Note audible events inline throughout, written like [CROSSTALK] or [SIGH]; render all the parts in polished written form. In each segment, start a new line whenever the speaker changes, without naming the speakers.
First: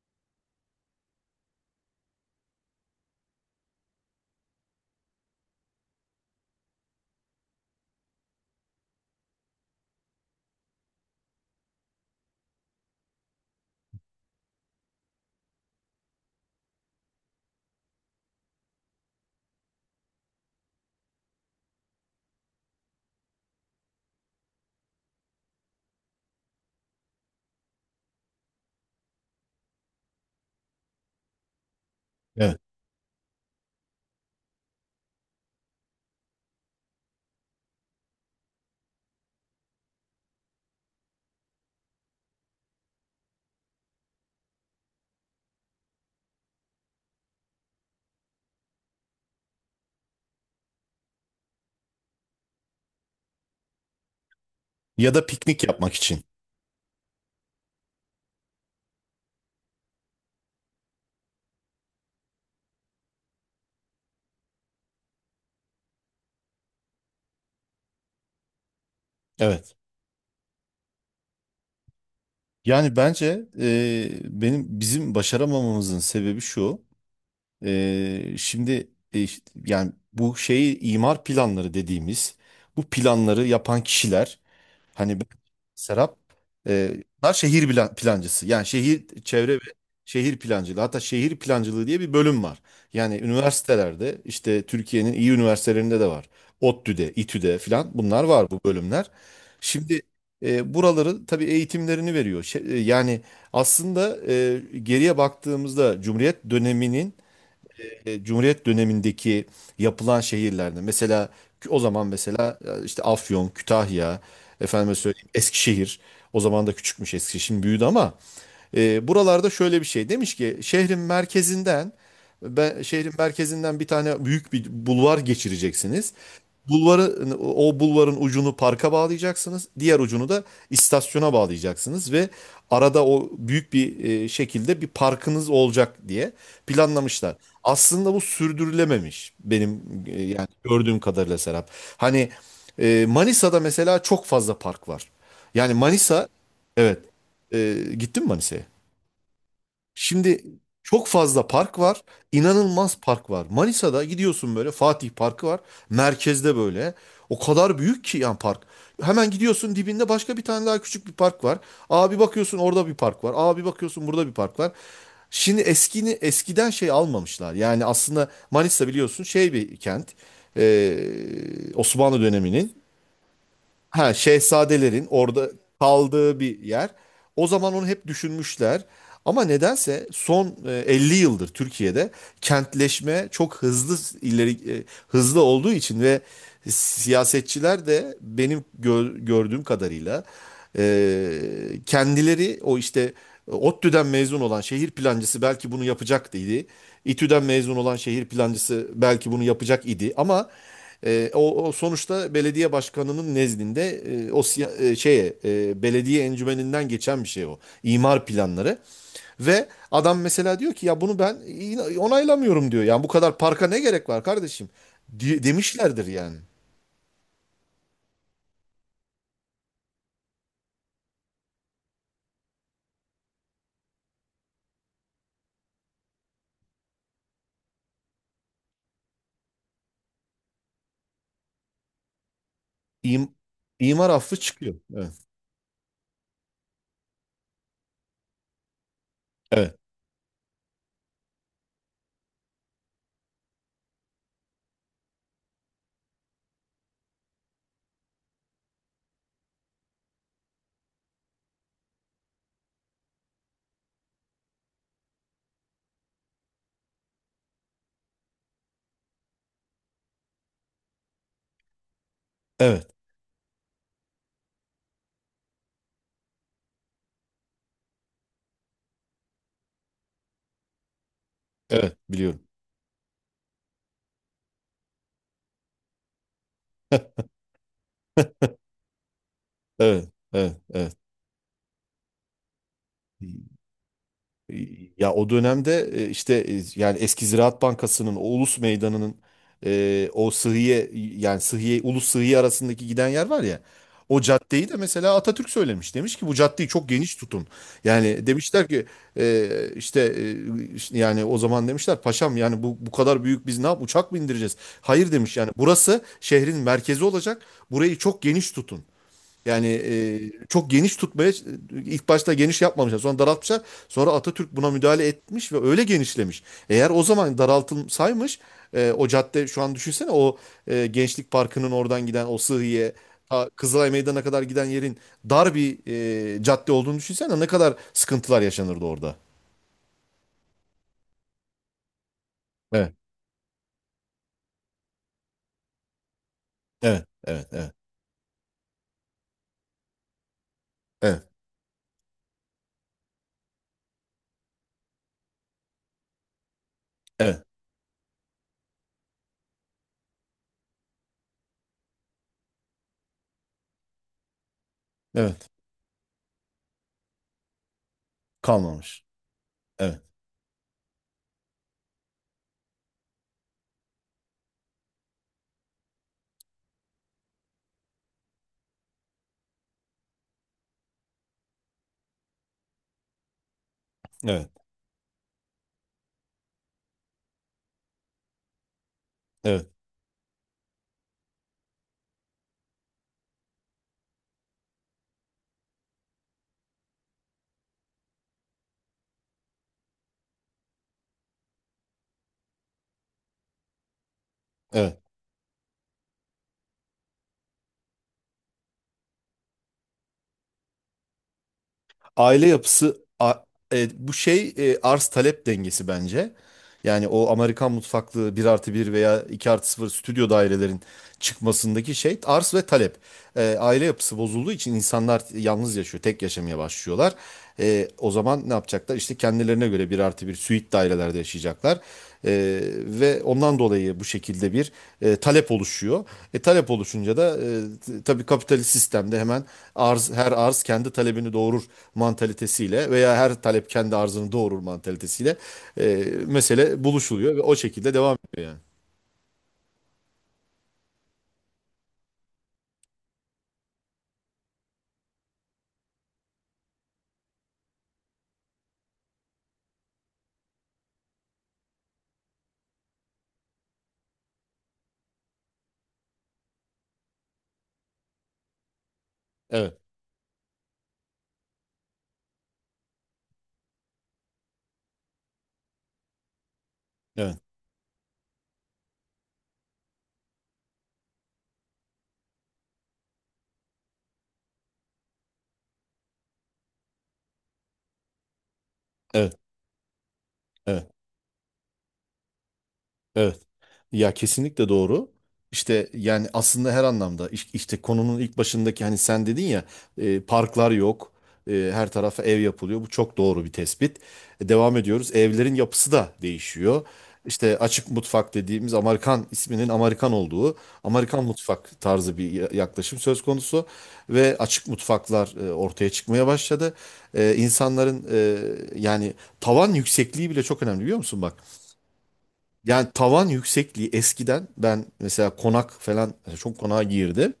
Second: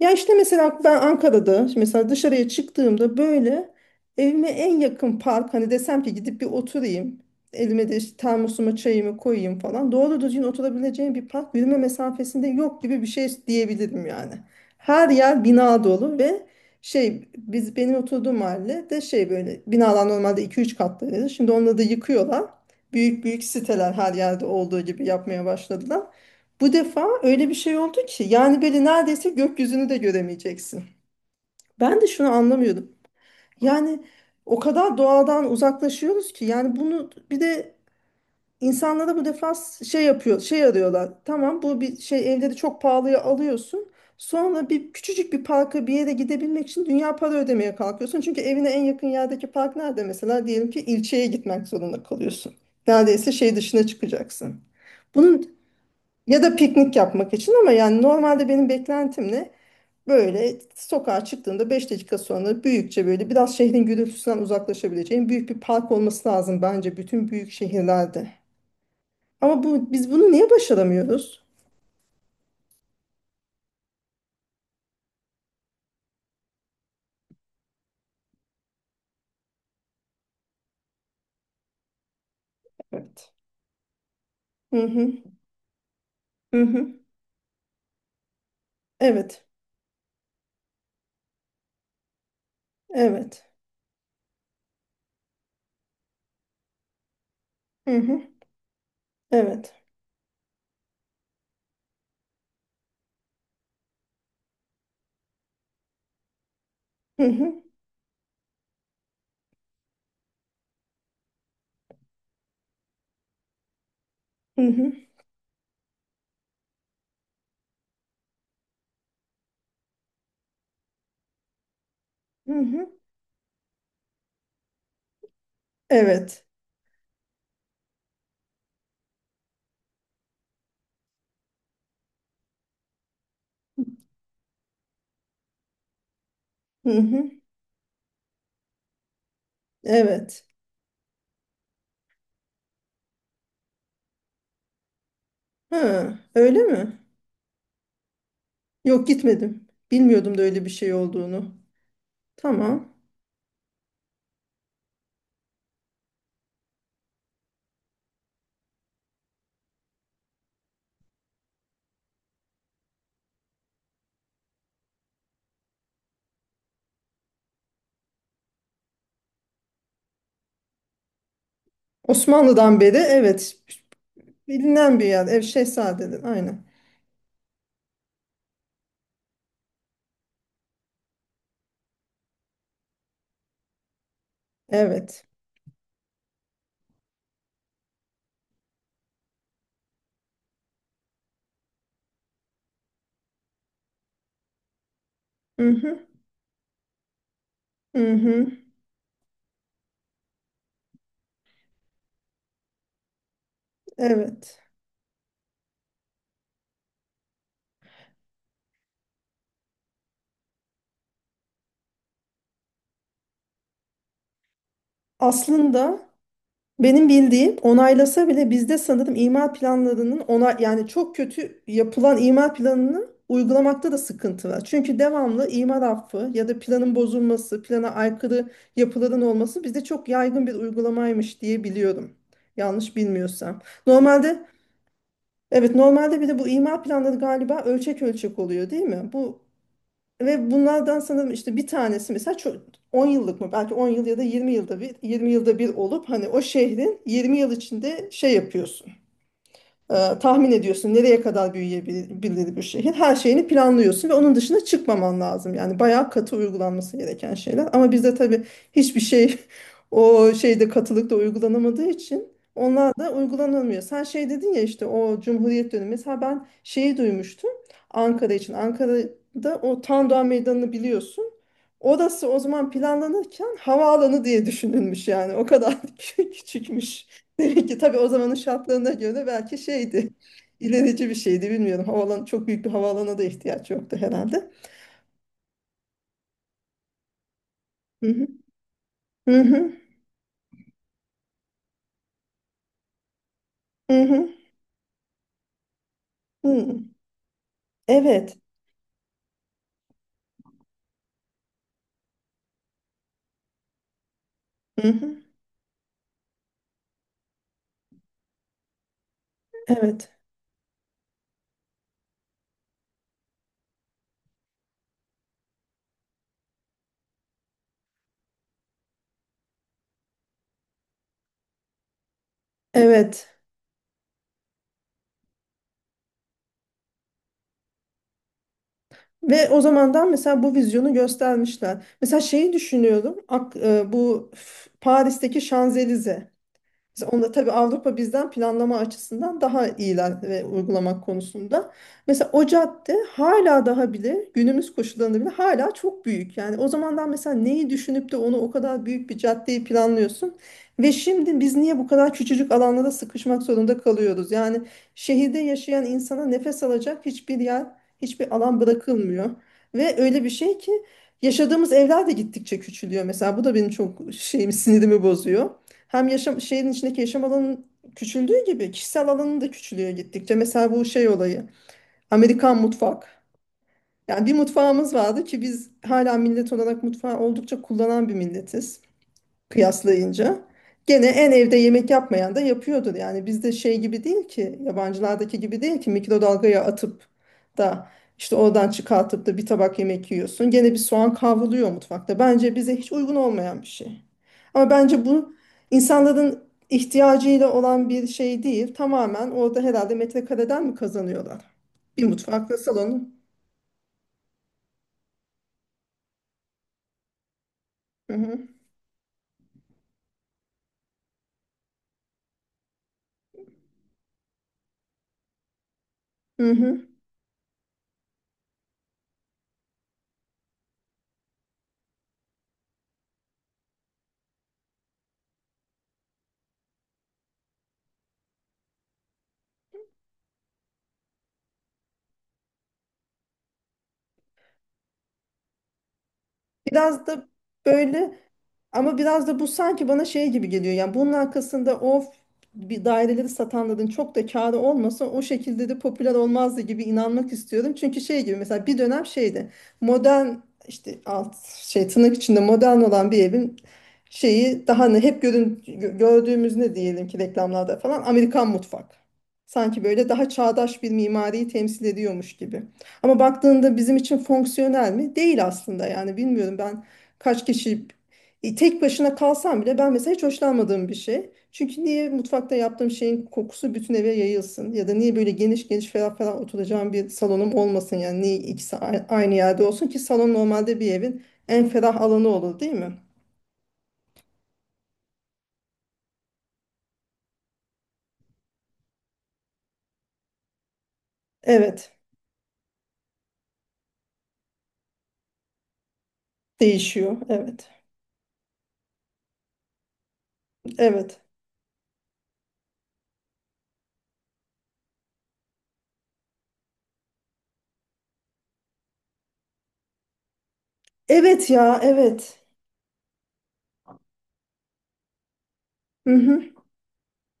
Ya işte mesela ben Ankara'da şimdi mesela dışarıya çıktığımda böyle evime en yakın park hani desem ki gidip bir oturayım. Elime de işte termosuma çayımı koyayım falan. Doğru düzgün oturabileceğim bir park yürüme mesafesinde yok gibi bir şey diyebilirim yani. Her yer bina dolu ve biz benim oturduğum mahalle de böyle binalar normalde iki üç katlıydı. Şimdi onları da yıkıyorlar. Büyük büyük siteler her yerde olduğu gibi yapmaya başladılar. Bu defa öyle bir şey oldu ki yani böyle neredeyse gökyüzünü de göremeyeceksin. Ben de şunu
Evet.
anlamıyordum. Yani o kadar doğadan uzaklaşıyoruz ki yani bunu bir de insanlara bu defa şey yapıyor, şey arıyorlar. Tamam bu bir şey, evleri çok pahalıya alıyorsun. Sonra bir küçücük bir parka bir yere gidebilmek için dünya para ödemeye kalkıyorsun. Çünkü evine en yakın yerdeki park nerede mesela, diyelim ki ilçeye gitmek zorunda kalıyorsun. Neredeyse şey dışına çıkacaksın.
Ya da
Bunun
piknik yapmak için.
ya da piknik yapmak için, ama yani normalde benim beklentim ne? Böyle sokağa çıktığında 5 dakika sonra büyükçe, böyle biraz şehrin gürültüsünden uzaklaşabileceğin büyük bir park olması lazım bence bütün büyük şehirlerde. Ama
Evet.
bu, biz bunu niye başaramıyoruz?
Yani bence bizim başaramamamızın sebebi şu. Şimdi işte yani bu şeyi imar planları dediğimiz bu
Evet.
planları yapan kişiler.
Hı hı.
Hani ben- Serap,
Hı
e,
hı.
bunlar şehir plancısı. Yani şehir
Evet.
çevre ve şehir plancılığı. Hatta şehir plancılığı diye bir bölüm var. Yani
Evet.
üniversitelerde işte Türkiye'nin iyi üniversitelerinde de var. ODTÜ'de, İTÜ'de
Hı
filan
hı.
bunlar var bu bölümler.
Evet.
Şimdi buraları tabii eğitimlerini veriyor. Yani aslında geriye baktığımızda
Hı hı.
Cumhuriyet dönemindeki yapılan şehirlerde mesela o zaman mesela işte Afyon, Kütahya,
Hı hı.
efendime söyleyeyim Eskişehir, o zaman da küçükmüş Eskişehir, şimdi büyüdü ama buralarda şöyle bir şey demiş ki şehrin merkezinden
Hı
ben
hı.
şehrin merkezinden bir tane büyük bir bulvar geçireceksiniz.
Evet.
O bulvarın ucunu parka bağlayacaksınız. Diğer ucunu da istasyona bağlayacaksınız ve arada o büyük bir şekilde bir parkınız olacak diye
Hı hı.
planlamışlar. Aslında bu sürdürülememiş benim
Evet.
yani gördüğüm kadarıyla Serap. Hani Manisa'da mesela çok fazla park var. Yani
Ha,
Manisa,
öyle mi?
evet, gittin mi Manisa'ya?
Yok, gitmedim. Bilmiyordum da
Şimdi
öyle bir şey
çok fazla
olduğunu.
park var.
Tamam.
İnanılmaz park var. Manisa'da gidiyorsun, böyle Fatih Parkı var. Merkezde böyle. O kadar büyük ki yani park. Hemen gidiyorsun, dibinde başka bir tane daha küçük bir park var. Abi bakıyorsun orada bir park var. Abi bakıyorsun burada bir park var. Şimdi eskiden şey almamışlar. Yani aslında Manisa, biliyorsun, şey, bir kent. Ee, Osmanlı
Osmanlı'dan
döneminin.
beri, evet,
Ha,
bilinen bir
şehzadelerin
yer. Ev
orada
Şehzade'dir
kaldığı bir
aynen.
yer. O zaman onu hep düşünmüşler. Ama nedense son 50 yıldır Türkiye'de kentleşme çok hızlı
Evet.
hızlı olduğu için ve siyasetçiler de benim gördüğüm kadarıyla e, kendileri, o işte ODTÜ'den mezun olan şehir plancısı
Hı
belki bunu
hı,
yapacak idi, İTÜ'den mezun olan
hı
şehir
hı,
plancısı belki bunu yapacak idi, ama o sonuçta belediye başkanının nezdinde, e, o
evet.
siya- e, şeye e, belediye encümeninden geçen bir şey o. İmar planları ve adam mesela diyor ki ya bunu ben onaylamıyorum diyor. Yani bu kadar parka ne gerek var kardeşim? Di-
Aslında
demişlerdir yani.
benim bildiğim, onaylasa bile bizde sanırım imar planlarının ona yani, çok kötü yapılan imar planını uygulamakta da sıkıntı var. Çünkü devamlı imar affı ya da planın bozulması, plana aykırı yapıların olması bizde çok yaygın bir uygulamaymış diye biliyorum. Yanlış
İm,
bilmiyorsam.
imar affı
Normalde
çıkıyor. Evet.
Evet, normalde bir de bu imar planları galiba ölçek ölçek oluyor değil mi? Bu
Evet.
ve bunlardan sanırım işte bir tanesi mesela çok 10 yıllık mı, belki 10 yıl ya da 20 yılda bir, olup hani o şehrin 20 yıl içinde şey yapıyorsun, tahmin ediyorsun nereye kadar büyüyebilir bir şehir. Her şeyini planlıyorsun ve onun dışına çıkmaman lazım. Yani bayağı katı uygulanması gereken şeyler. Ama bizde tabii hiçbir şey [LAUGHS] o şeyde, katılıkta uygulanamadığı için
Evet.
onlar da uygulanamıyor. Sen şey dedin ya, işte o Cumhuriyet dönemi. Mesela ben şeyi duymuştum Ankara için. Ankara'da o Tandoğan Meydanı'nı biliyorsun.
Evet.
Orası o
Biliyorum.
zaman planlanırken havaalanı diye düşünülmüş yani. O kadar [LAUGHS] küçükmüş. Demek ki tabii o zamanın şartlarına göre belki
Evet.
şeydi,
Evet. Evet.
ilerici bir şeydi, bilmiyorum. Havalan, çok büyük bir havaalanına da ihtiyaç yoktu herhalde.
Ya o dönemde, yani eski Ziraat
Hı
Bankası'nın, o
hı.
Ulus Meydanı'nın,
Hı hı.
e, o Sıhhiye yani Sıhhiye, Ulus, Sıhhiye arasındaki giden yer var ya,
Hı
o
hı.
caddeyi de mesela Atatürk söylemiş. Demiş ki bu caddeyi
Hı.
çok geniş tutun. Yani
Evet.
demişler ki e, işte e, işte yani o zaman demişler paşam, yani bu kadar büyük biz ne uçak mı indireceğiz?
Hı
Hayır
hı.
demiş, yani burası şehrin merkezi olacak. Burayı çok geniş tutun. Yani
Evet.
e, çok geniş tutmaya ilk başta geniş yapmamışlar. Sonra daraltmışlar. Sonra Atatürk buna müdahale etmiş ve öyle genişlemiş. Eğer o zaman daraltılsaymış, o cadde şu an düşünsene, o Gençlik Parkı'nın oradan giden o Sıhhiye,
Evet.
ta Kızılay Meydanı'na kadar giden yerin dar bir cadde olduğunu düşünsene, ne kadar sıkıntılar yaşanırdı orada.
Ve o zamandan mesela bu vizyonu göstermişler. Mesela şeyi
Evet,
düşünüyorum. Paris'teki Şanzelize.
evet,
Mesela onda
evet,
tabii
evet,
Avrupa bizden planlama açısından daha iyiler ve uygulamak
evet,
konusunda. Mesela o cadde hala daha bile, günümüz koşullarında bile hala çok büyük. Yani o zamandan mesela
evet,
neyi düşünüp de onu, o kadar büyük bir caddeyi planlıyorsun? Ve şimdi biz niye bu kadar küçücük alanlara sıkışmak zorunda kalıyoruz? Yani şehirde
evet.
yaşayan insana nefes alacak hiçbir yer, hiçbir alan
Kalmamış.
bırakılmıyor. Ve
Evet,
öyle bir şey ki yaşadığımız evler de gittikçe küçülüyor. Mesela bu da benim çok şeyimi, sinirimi bozuyor. Hem yaşam, şehrin içindeki yaşam alanının küçüldüğü gibi kişisel alanın da küçülüyor gittikçe. Mesela bu şey olayı. Amerikan mutfak. Yani bir
evet,
mutfağımız vardı ki, biz hala millet olarak mutfağı oldukça kullanan bir milletiz
evet,
kıyaslayınca. Gene en evde yemek yapmayan da yapıyordur. Yani bizde şey gibi değil ki, yabancılardaki gibi değil ki mikrodalgaya atıp da işte oradan çıkartıp da bir tabak yemek yiyorsun. Gene bir soğan kavruluyor mutfakta. Bence bize hiç uygun olmayan bir şey. Ama
evet.
bence bu insanların ihtiyacıyla olan bir şey değil. Tamamen orada herhalde metrekareden mi kazanıyorlar? Bir
aile
mutfakla
yapısı
salonu.
a- e, bu şey e, arz talep dengesi bence. Yani o Amerikan
Hı
mutfaklı bir
hı.
artı bir veya 2 artı sıfır stüdyo dairelerin çıkmasındaki şey, arz ve talep. Aile yapısı bozulduğu için insanlar yalnız yaşıyor, tek
Hı
yaşamaya
hı.
başlıyorlar. O zaman ne yapacaklar? İşte kendilerine göre bir artı bir süit dairelerde yaşayacaklar. E, Ve ondan dolayı bu şekilde bir talep oluşuyor. Talep oluşunca da tabii kapitalist sistemde hemen arz, her arz kendi talebini doğurur mantalitesiyle veya her talep kendi arzını doğurur mantalitesiyle mesele
Biraz da
buluşuluyor ve o şekilde devam
böyle
ediyor yani.
Ama biraz da bu sanki bana şey gibi geliyor. Yani bunun arkasında o bir daireleri satanların çok da kârı olmasa o şekilde de popüler olmazdı gibi inanmak istiyorum. Çünkü şey gibi mesela bir dönem şeydi. Modern, işte alt, şey, tırnak içinde modern olan bir evin şeyi daha ne hep gördüğümüz, ne diyelim ki reklamlarda falan, Amerikan mutfak.
Evet,
Sanki böyle daha çağdaş bir mimariyi temsil ediyormuş gibi. Ama baktığında bizim için fonksiyonel mi? Değil aslında, yani bilmiyorum ben
evet,
kaç kişi, tek başına kalsam bile ben mesela hiç hoşlanmadığım bir şey. Çünkü niye mutfakta yaptığım şeyin kokusu bütün eve yayılsın? Ya da niye böyle geniş geniş, ferah ferah oturacağım bir salonum olmasın? Yani niye ikisi aynı
evet,
yerde olsun ki, salon normalde bir
evet.
evin en ferah alanı olur değil mi?
Evet. Ya kesinlikle doğru. İşte yani aslında her anlamda işte konunun ilk başındaki hani sen dedin ya, parklar yok. Her
Evet.
tarafa ev yapılıyor. Bu çok doğru bir tespit. Devam ediyoruz. Evlerin yapısı da değişiyor.
Değişiyor.
İşte
Evet.
açık mutfak dediğimiz, Amerikan isminin Amerikan olduğu
Evet.
Amerikan mutfak tarzı bir yaklaşım söz konusu ve açık mutfaklar ortaya çıkmaya başladı. İnsanların yani tavan yüksekliği bile çok önemli, biliyor musun bak?
Evet ya, evet.
Yani tavan yüksekliği eskiden, ben mesela konak
Hı
falan, mesela
hı.
çok konağa girdim.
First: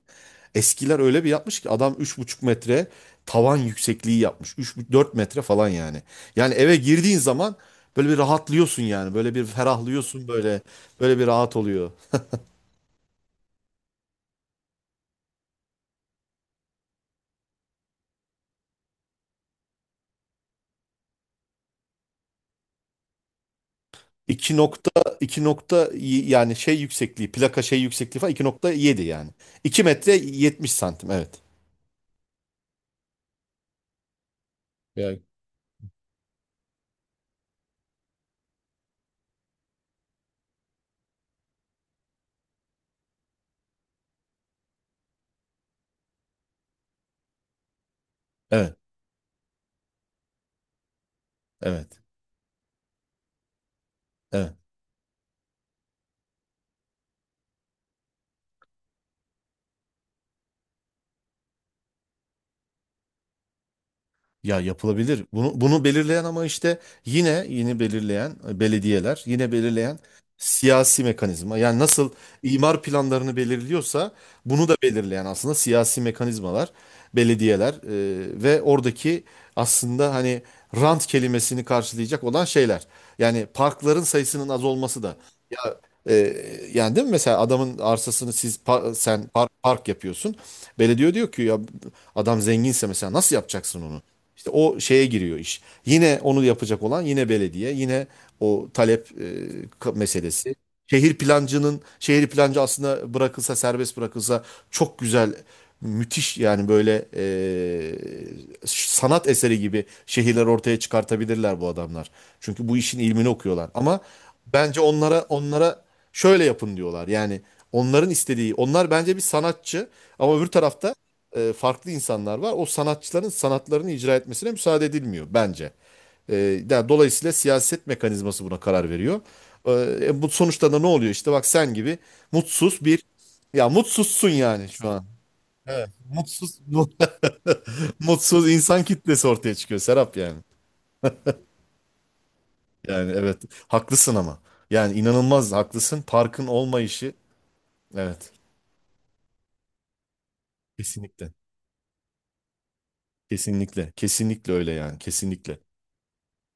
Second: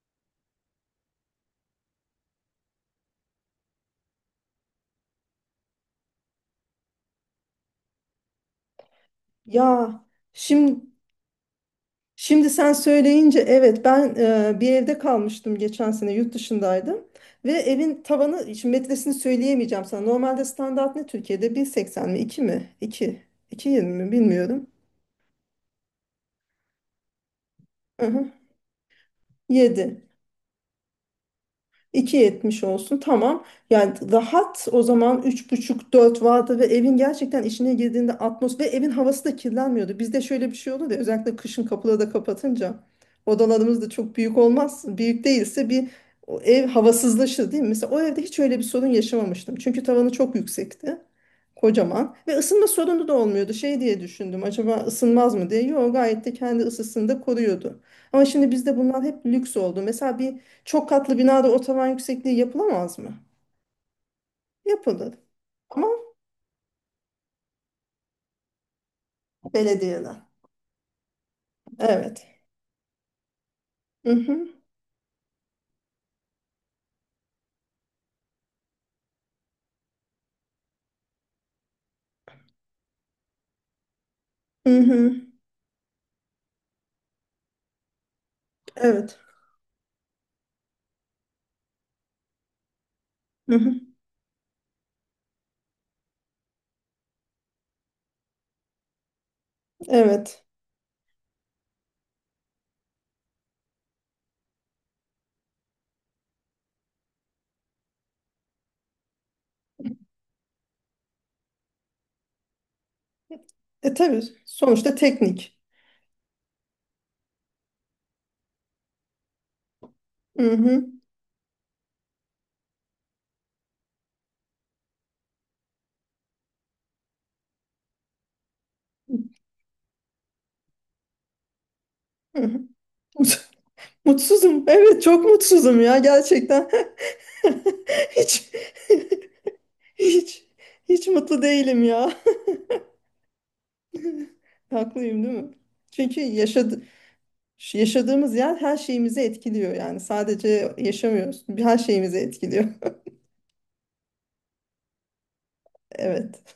Eskiler öyle bir yapmış ki adam 3,5 metre tavan yüksekliği yapmış. 3 dört metre falan yani. Yani eve girdiğin zaman böyle bir rahatlıyorsun yani. Böyle bir
Ya
ferahlıyorsun böyle.
şimdi
Böyle bir rahat oluyor.
Şimdi sen söyleyince, evet, ben bir evde kalmıştım, geçen sene yurt dışındaydım ve evin tavanı, şimdi metresini söyleyemeyeceğim sana. Normalde standart ne Türkiye'de, bir seksen mi, 2 mi, iki iki yirmi mi,
2
bilmiyorum.
nokta 2 nokta yani şey yüksekliği, plaka şey
Hı
yüksekliği
hı.
falan 2,7 yani. 2
7.
metre 70 santim, evet.
iki yetmiş olsun, tamam. Yani rahat, o zaman
Yani,
üç buçuk dört vardı ve evin gerçekten içine girdiğinde atmos, ve evin havası da kirlenmiyordu. Bizde şöyle bir şey olur ya, özellikle kışın kapıları da kapatınca odalarımız da çok büyük olmaz. Büyük değilse bir, o ev havasızlaşır değil mi? Mesela o evde hiç öyle bir
Evet.
sorun yaşamamıştım. Çünkü tavanı çok yüksekti.
Evet.
Kocaman. Ve ısınma sorunu da olmuyordu. Şey diye düşündüm,
Evet.
acaba ısınmaz mı diye. Yok, gayet de kendi ısısını da koruyordu. Ama şimdi bizde bunlar hep lüks oldu. Mesela bir çok katlı binada o tavan yüksekliği yapılamaz mı?
Ya
Yapılır.
yapılabilir. Bunu
Ama
belirleyen ama işte yine belirleyen belediyeler, yine belirleyen
belediyeden.
siyasi mekanizma. Yani nasıl
Evet.
imar planlarını
Hı
belirliyorsa,
hı.
bunu da belirleyen aslında siyasi mekanizmalar, belediyeler ve oradaki aslında hani rant kelimesini karşılayacak olan şeyler. Yani parkların sayısının az
Hı
olması
hı.
da, ee, yani değil mi, mesela adamın arsasını siz pa-
Evet.
sen par- park yapıyorsun. Belediye diyor ki ya adam zenginse mesela nasıl
Hı hı.
yapacaksın onu? İşte o şeye giriyor iş. Yine onu yapacak olan yine belediye, yine o talep,
Evet.
meselesi. Şehir plancı aslında serbest bırakılsa çok güzel, müthiş yani, böyle sanat eseri gibi şehirler ortaya çıkartabilirler bu adamlar. Çünkü bu işin ilmini okuyorlar.
E
Ama
tabii,
bence
sonuçta
onlara
teknik.
onlara şöyle yapın diyorlar. Yani onların istediği, onlar bence bir sanatçı, ama öbür
Hı hı.
tarafta farklı insanlar var. O sanatçıların sanatlarını icra etmesine müsaade edilmiyor bence. E, Yani dolayısıyla siyaset mekanizması buna karar veriyor. Ee, Bu sonuçta da ne oluyor? İşte bak, sen gibi
Hı hı.
mutsuz bir,
Mut-
ya, mutsuzsun
Mutsuzum.
yani şu
Evet,
an.
çok mutsuzum
Evet.
ya,
Mutsuz,
gerçekten.
[LAUGHS]
[LAUGHS] Hiç
mutsuz insan kitlesi ortaya çıkıyor
[LAUGHS]
Serap yani.
hiç hiç mutlu değilim ya.
Yani evet, haklısın
[LAUGHS]
ama. Yani
Haklıyım değil mi?
inanılmaz haklısın.
Çünkü
Parkın olmayışı, evet,
yaşadığımız yer her şeyimizi etkiliyor yani. Sadece
kesinlikle.
yaşamıyoruz. Her şeyimizi etkiliyor.
Kesinlikle. Kesinlikle öyle yani. Kesinlikle.
Evet.